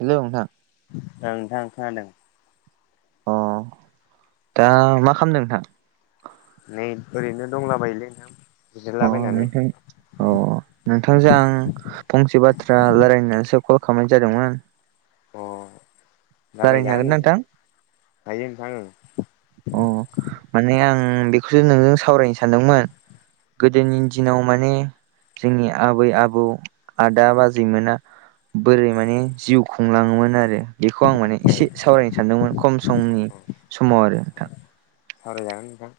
Hello नोंथां। ओं नोंथां खोनादों। अ दा मा खालामदों नोंथां। नै ओरैनो दंलाबायोलै नोंथां। बिजिरलाबायनानै [unintelligible] अ नोंथांजों आं फंसे बाथ्रा रायलायनोसो कल खालामनाय जादोंमोन। अ रायलाय रायलायनो जागोन हागोन ना नोंथां थायो नोंथां ओं। अ माने आं बेखौसो नोंजों सावरायनो सानदोंमोन। गोदोनि दिनाव माने जोंनि आबै आबौ आदा बाजैमोना बोरै माने जिउ खुंलाङोमोन आरो बेखौ आं माने एसे सावरायनो सानदोंमोन खम समनि औ समाव आरो नोंथां। सावरायजागोन नोंथां।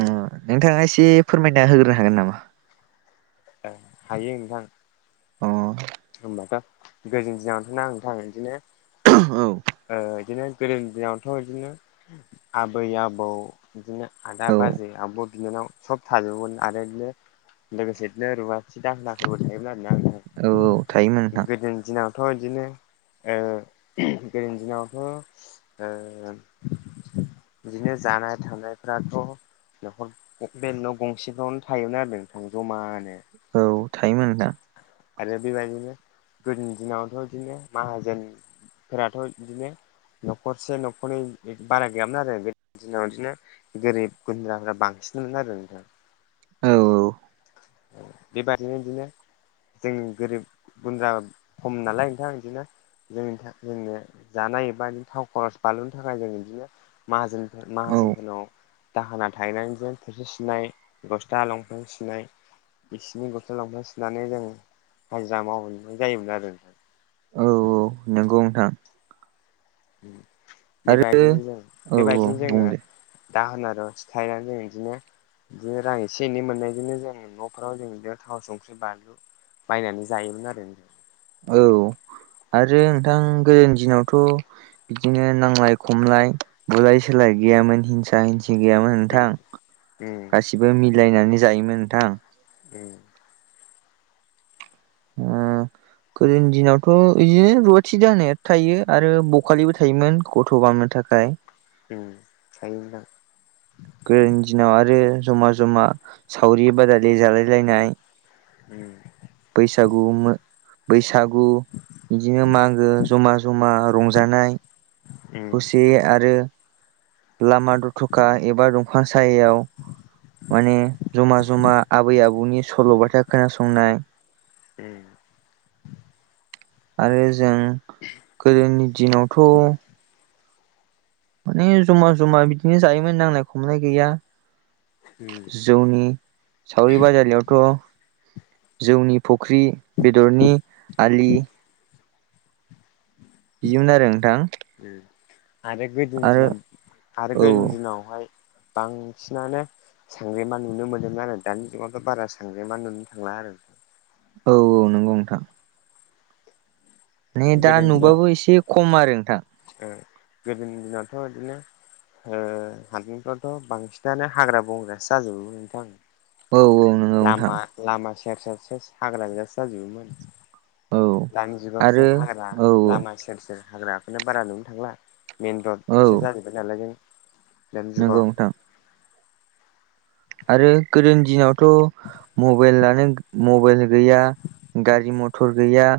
ओं नोंथाङा एसे फोरमायना होग्रोनो हागोन नामा। औ हायो नोंथां। अ। होमबाथ' [unintelligible] बिदिनो। औ। ओ बिदिनो गोदोनि दिनावथ' बिदिनो आबै आबौ बिदिनो आदा औ बाजै आब' बिनानाव सब थाजोबोमोन आरो बिदिनो। लोगोसे बिदिनो रुवाथि दाहोना फोरबो थायोमोन आरोना औ थायोमोन नोंथां [unintelligible] गोदोनि दिनाव। थ' बिदिनो ओ गोदोनि दिनावथ' ओ बिदिनो जानाय थानायफ्राथ' [unintelligible] बे न' गंसेफ्रावनो थायोमोन आरो नोंथां जमानो। औ थायोमोन [unintelligible] आरो बेबायदिनो गोदोनि दिनावथ' बिदिनो माहाजोनफोराथ' बिदिनो न'खरसे न'खरनै बारा गैयामोन आरो गोदोनि दिनाव बिदिनो गोरिब गुन्द्राफ्रा बांसिनमोन आरो नोंथां। औ [unintelligible] जोंनि गोरिब गुन्द्रा खम नालाय नोंथां बिदिनो जोंनि थाखाय जोंनो जानाय बा बिदिनो थाव खरस बानलुनि थाखाय जों बिदिनो माहाजोनफोर औ माहाजोनफोरनाव दाहोना थाहैनानै [unintelligible] थोरसि सुनाय गस्ला लंपेन [unintelligible] बिसिनि गस्ला लंपेन सुनानै जों हाजिरा मावहैनाय जायोमोन आरो। औ औ नंगौ नोंथां। आरो बेबायदिनो औ औ [unintelligible] बुं जोङो दे दाहोना रुवाथि थाहैनानै जों बिदिनो बिदिनो रां एसे एनै मोननायजोंनो जों न'फ्राव जों बिदिनो थाव संख्रि बानलु बायनानै जायोमोन आरो। औ आरो नोंथां गोदोनि दिनावथ' बिदिनो नांलाय खमलाय बुलाय सोलाय गैयामोन हिंसा हिं [unintelligible] गैयामोन उम नोंथां उम गासिबो मिलायनानै जायोमोन नोंथां। उम। ओ गोदोनि दिनावथ बिदिनो रुवाथि दाहोनाया थायो आरो बखालिबो थायोमोन। गथ बामनो थाखाय। ओम थायो नोंथां। गोदोनि दिना आरो जमा-जमा सावरि-बादालि जालाय लायनाय उ बैसागु मो बैसागु बिदिनो मागो जमा-जमा रंजानाय उम खौसेयै आरो लामा दथ'खा एबा दंफां सायायाव माने जमा-जमा आबै आबौनि सल'बाथा खोनासंनाय। उ आरो जों गोदोनि दिनावथ' माने जमा-जमा बिदिनो जायोमोन नांलाय खमलाय गैया। होम जौनि सावरि बाजालियावथ जौनि फुख्रि, बेदरनि आलि बिदिमोन आरो नोंथां। उम आरो गोदोनि आरो दिनाव आरो औ गोदोनि दिनावहाय बांसिनानो सांग्रेमा नुनो मोनोमोन आरो दानि जुगावथ बारा सांग्रेमा नुनो थांला आरो। औ औ नंगौ नोंथां बुदा गोदोनि दिनाव नुबाबो एसे खम आरो नोंथां। ओ गोदोनि दिनाथ बिदिनो हो हादानफ्रावथ बांसिनानो हाग्रा-बंग्रासो जाजोबोमोन नोंथां। औ औ नंगौ नोंथां लामा-लामा सेर-सेर सेस हाग्रा गोजासो जाजोबोमोन। औ दानि जुगावसो आरो हाग्रा औ लामा सेर-सेर हाग्राखौनो बारा नुनो थांला। औ मेनरडसो जाजोबाय नालाय जों दानि नंगौ जुगाव। नोंथां आरो गोदोनि दिनावथ मबाइलानो मबाइल गैया, गारि मथर गैया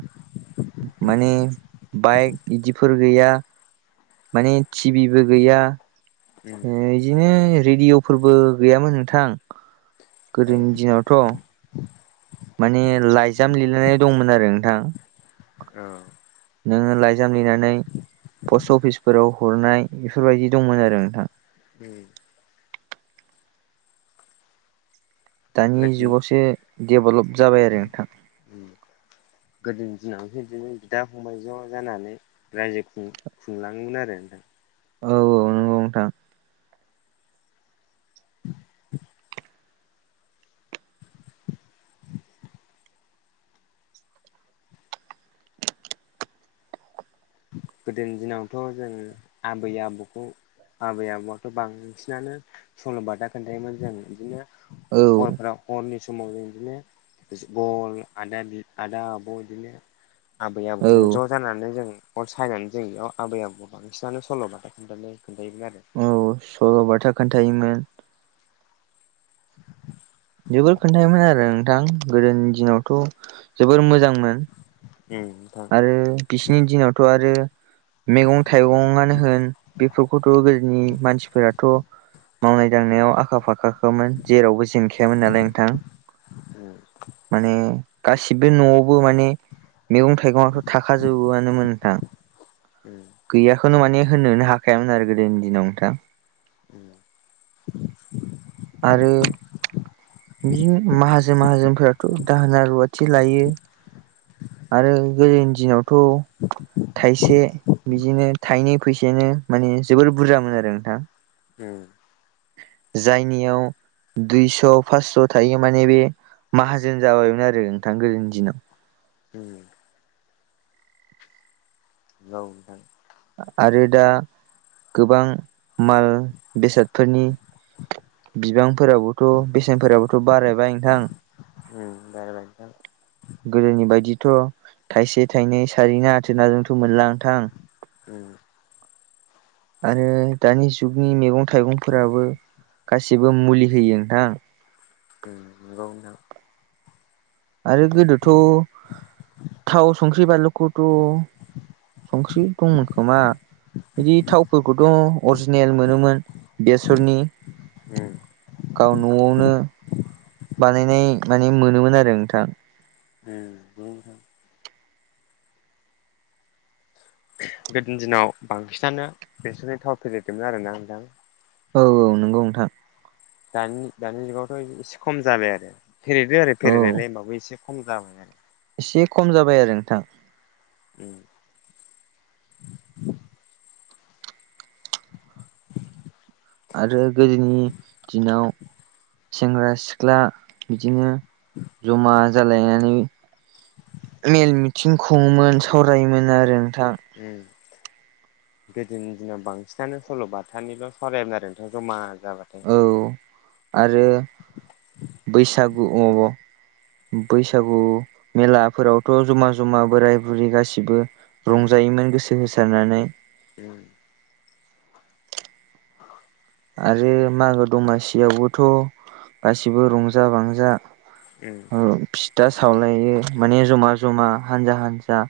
उम माने बाइक इदिफोर गैया। माने टिभिबो गैया उम ओ इदिनो रेडियफोरबो गैयामोन नोंथां औ गोदोनि दिनावथ'। माने लाइजाम लिरलायनाय दंमोन आरो नोंथां। औ नोङो लाइजाम लिरनानै पस्ट अफिसफोराव हरनाय बेफोरबायदि दंमोन आरो नोंथां। ओम दानि गोदोनि जुगावसो डेभलप जाबाय आरो नोंथां। उम गोदोनि दिनावसो बिदिनो बिदा-फंबाय ज' जानानै रायजो खुं खुंलाङोमोन आरो नोंथां। औ औ नोंगौ नोंथां। [inaudible] [inaudible] गोदोनि दिनावथ' जों आबै-आबौखौ आबै-आबौआथ' बांसिनानो सल' बाथा खोन्थायोमोन जों इदिनो औ हरफोराव। हरनि समाव जों बिदिनो गल आदादि आदा-आब' इदिनो औ आबै-आबौजों ज' जानानै जों अर सायनानि जिरायनायाव आबै-आबौआव बांसिनानो सल' बाथा खोन्थानो खोन्थायोमोन आरो। सल' बाथा खोन्थायोमोन। [inaudible] [inaudible] जोबोर खोन्थायोमोन आरो नोंथां गोदोनि दिनावथ' जोबोर मोजांमोन। उम नों ओ बिसिनि दिनावथ' आरो मैगं-थाइगंआनो होन बेफोरखौथ' गोदोनि मानसिफोरा थ मावनाय-दांनायाव आखा-फाखााखामोन जेरावबो जेन खायामोन नालाय नोंथां। उम नोंथां उम माने गासिबो न'आवबो माने मैगं थाइगङाथ' थाखाजोबोआनोमोन खा। उम। गैयाखौनो माने होनोनो हाखायामोन आरो गोदोनि दिनाव नोथां। उम आरो बिदिनो माहाजोन माहाजोनफोराथ' दाहोना रुवाथि लायो। आरो गोदोनि दिनावथ' थाइसे बिदिनो थाइनै फैसायानो माने जोबोर बुरजामोन आरो नोंथां। उम। जायनियाव दुइस' फास्स' थायो माने बे माहाजोन जाबायमोन आरो नोंथां गोदोनि दिनाव। उम। औ नोंथां। आरो दा गोबां माल बेसादफोरनि बिबांफोराबोथ' बेसेनफोराबोथ' बारायबाय नोंथां। उम बा [unintelligible] गोदोनि बायदिथ' थाइसे थाइनै सारैना आथोनाजोंथ' मोनला‌ नोंथां। उम। आरो दानि जुगनि मैगं थाइगंफोराबो गासिबो मुलि होयो नोंथां। उम नंगौ नोंथां। आरो गोदोथ' थाव संख्रि बानलुखौथ' संख्रि दंमोन खोमा। बिदि थावफोरखौथ' अरजिनेल मोनोमोन बेसरनि। उम गाव न'आवनो बानायनाय माने मोनोमोन आरो नोंथां। उम [unintelligible] गोदोनि दिनाव बांसिनानो बेसरनि थाव फेरेददोंमोन आरोना नोंथां। औ औ नंगौ नोंथां। दानि दानि जुगावथ' एसे खम जाबाय आरो फेरेदो आरो औ फेरेनायलाय होमबाबो एसे खम जाबाय आरो। एसे खम जाबाय आरो नोंथां। उम। आरो गोदोनि दिनाव सेंग्रा सिख्ला बिदिनो जमा जालायनानै मेल मिथिं खङोमोन सावरायोमोन आरो नोंथां। उम गोदोनि दिनाव बांसिनानो सल' बाथानिल' सावरायायोमोन आरो नोंथ' जमा जाबाय। औ आरो बैसागु अ बैसागु मेलाफोरावथ' जमा जमा बोराय बुरि गासिबो उम रंजायोमोन गोसो होसारनानै। [unintelligible] औ आरो मागो दमासियावबोथ' गासिबो रंजा बांजा औ। ओ फिथा सावलायो माने जमा जमा हानजा हानजा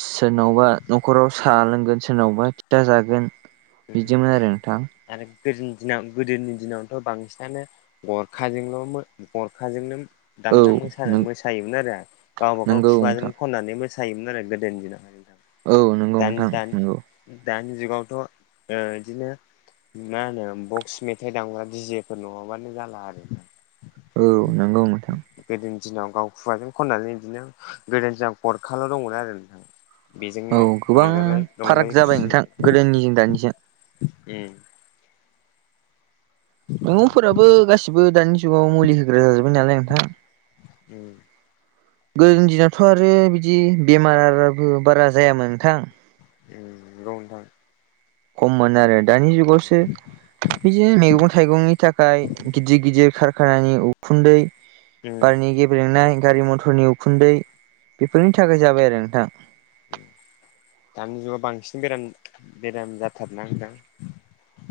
सोरनावबा न'खराव साहा लोंगोन सोरनावबा फिथा जागोन। उम बिदिमोन आरो नोंथां। आरो गोनि दिनाव गोदोनि दिनावनोथ' बांसिनानो गरखाजोंल' गरखाजोंनो औ दामना मो मोसायोमोन आरो गावबागाव नंगौ नोंथां खुगाजों खननानै मोसायोमोन आरो गोदोनि दिनाव। औ नंगौ नोंथां नंगौ। दानि जुगावथ'ओ बिदिनो मा होनो बक्स मेथाइ दामग्रा दिडिजेफोर नङाबानो जाला आरो औ नंगौ नोंथां गोदोनि दिनाव गाव खुवाजों खननानै बिदिनो गोदोनि दिनाव गरखाल' दंमोन आरो नोंथां। औ बेजोंनो गोबां रंजालाय फाराग रंजायै जाबाय खुसि नोंथां गोदोनिजों दानिजों उ मैगंफोराबो गासिबो दानि जुगाव मुलि होग्रा जाजोब्बाय नालाय नोंथां। उ गोदोनि दिनावथ' आरो बिदि बेमारबो बारा जायामोन नोंथां। ओ नोंगौ नोंथां खममोन आरो दानि जुगावसो बिदिनो मैगं-थाइगंनि थाखाय गिदिर गिदिर खारखानानि उखुन्दै उम बारनि गेब्रेंनाय गारि मथरनि उखुन्दै बेफोरनि थाखाय जाबाय आरो नोंथां। दानि जुगाव बांसिन बेराम बेराम जाथारना नोंथां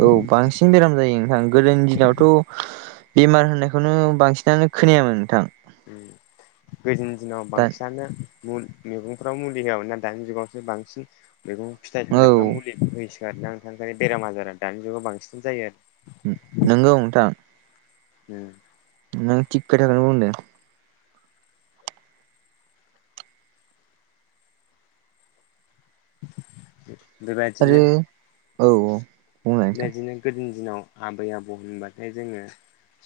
औ बांसिन बेराम जायो नोंथां गोदोनि दिनावथ' बेमार होननायखौनो बांसिनानो खोनायामोन नोंथां गोदोनि दिनाव दा बांसिनानो मैगंफ्राव मुलि होआमोनोन ना दानि जुगावसो बांसिन मैगं फिथाइ औ सामथाइफाव मुलि होयोसै [unintelligible] बेराम आजारा दानि जुगाव बांसिन जायो आरो नंगौ नोंथां ए नों थिक खोथाखौनो बुंदों। बेबायदिनो आरो औ औ बुंनाय बेबायदिनो गोदोनि दिनाव आबै आबौ होनबाथाय जोङो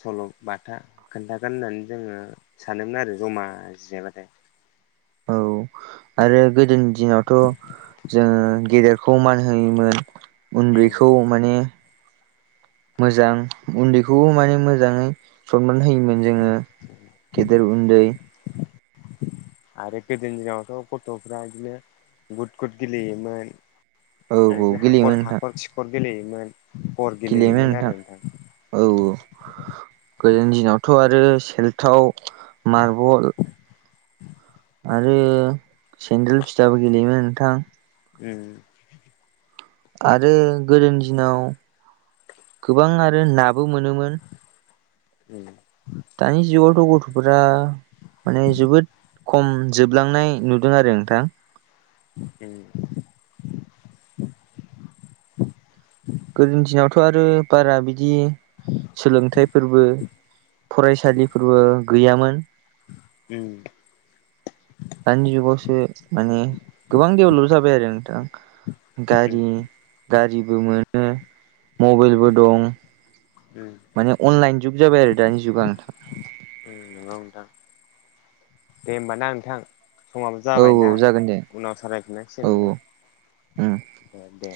सल' बाथा खोन्थागोन होननानै जोङो सानोमोन आरो जमा जिरायबाथाय औ आरो गोदोनि दिनावथ' जोङो गेदेर खौ मान होयोमोन उन्दैखौ माने मोजां उन्दैखौबो माने मोजाङै सनमान होयोमोन जोङो गेदेर उन्दै आरो गोदोनि दिनावथ' गथ'फ्रा बिदिनो गुद गुद गेलेयोमोन औ आरोदि गेलेयोमोन हाखर नोंथां हाखर सिखर गेलेयोमोन। गेलेयोमोन नोंथां औ गोदोनि दिनावथ' आरो सेल्थाव मारबल आरो सेन्देल फिथाबो गेलेयोमोन नोंथां उ आरो गोदोनि दिनाव गोबां आरो नाबो मोनोमोन। उम दानि जुगावथ' गथ'फोरा माने जोबोद खम जोबलांनाय नुदों आरो नोंथां उ गोदोनि दिनावथ' आरो बारा बिदि सोलोंथाइफोरबो फरायसालिफोरबो गैयामोन। उ दानि जुगावसो माने गोबां दडेभेलप जाबाय आरो नोंथां। गारि गारिबो मोनो मबाइलबो दं। उ माने अनलाइन जुग जाबाय आरो दानि जुगा उ नंगौ नोंथां दे होमबाना नोंथां समाबो औ जाबायना औ नोंथां जागोन दे उनाव सावराय फिननांसिगोन औ औ नोंथां उम अ दे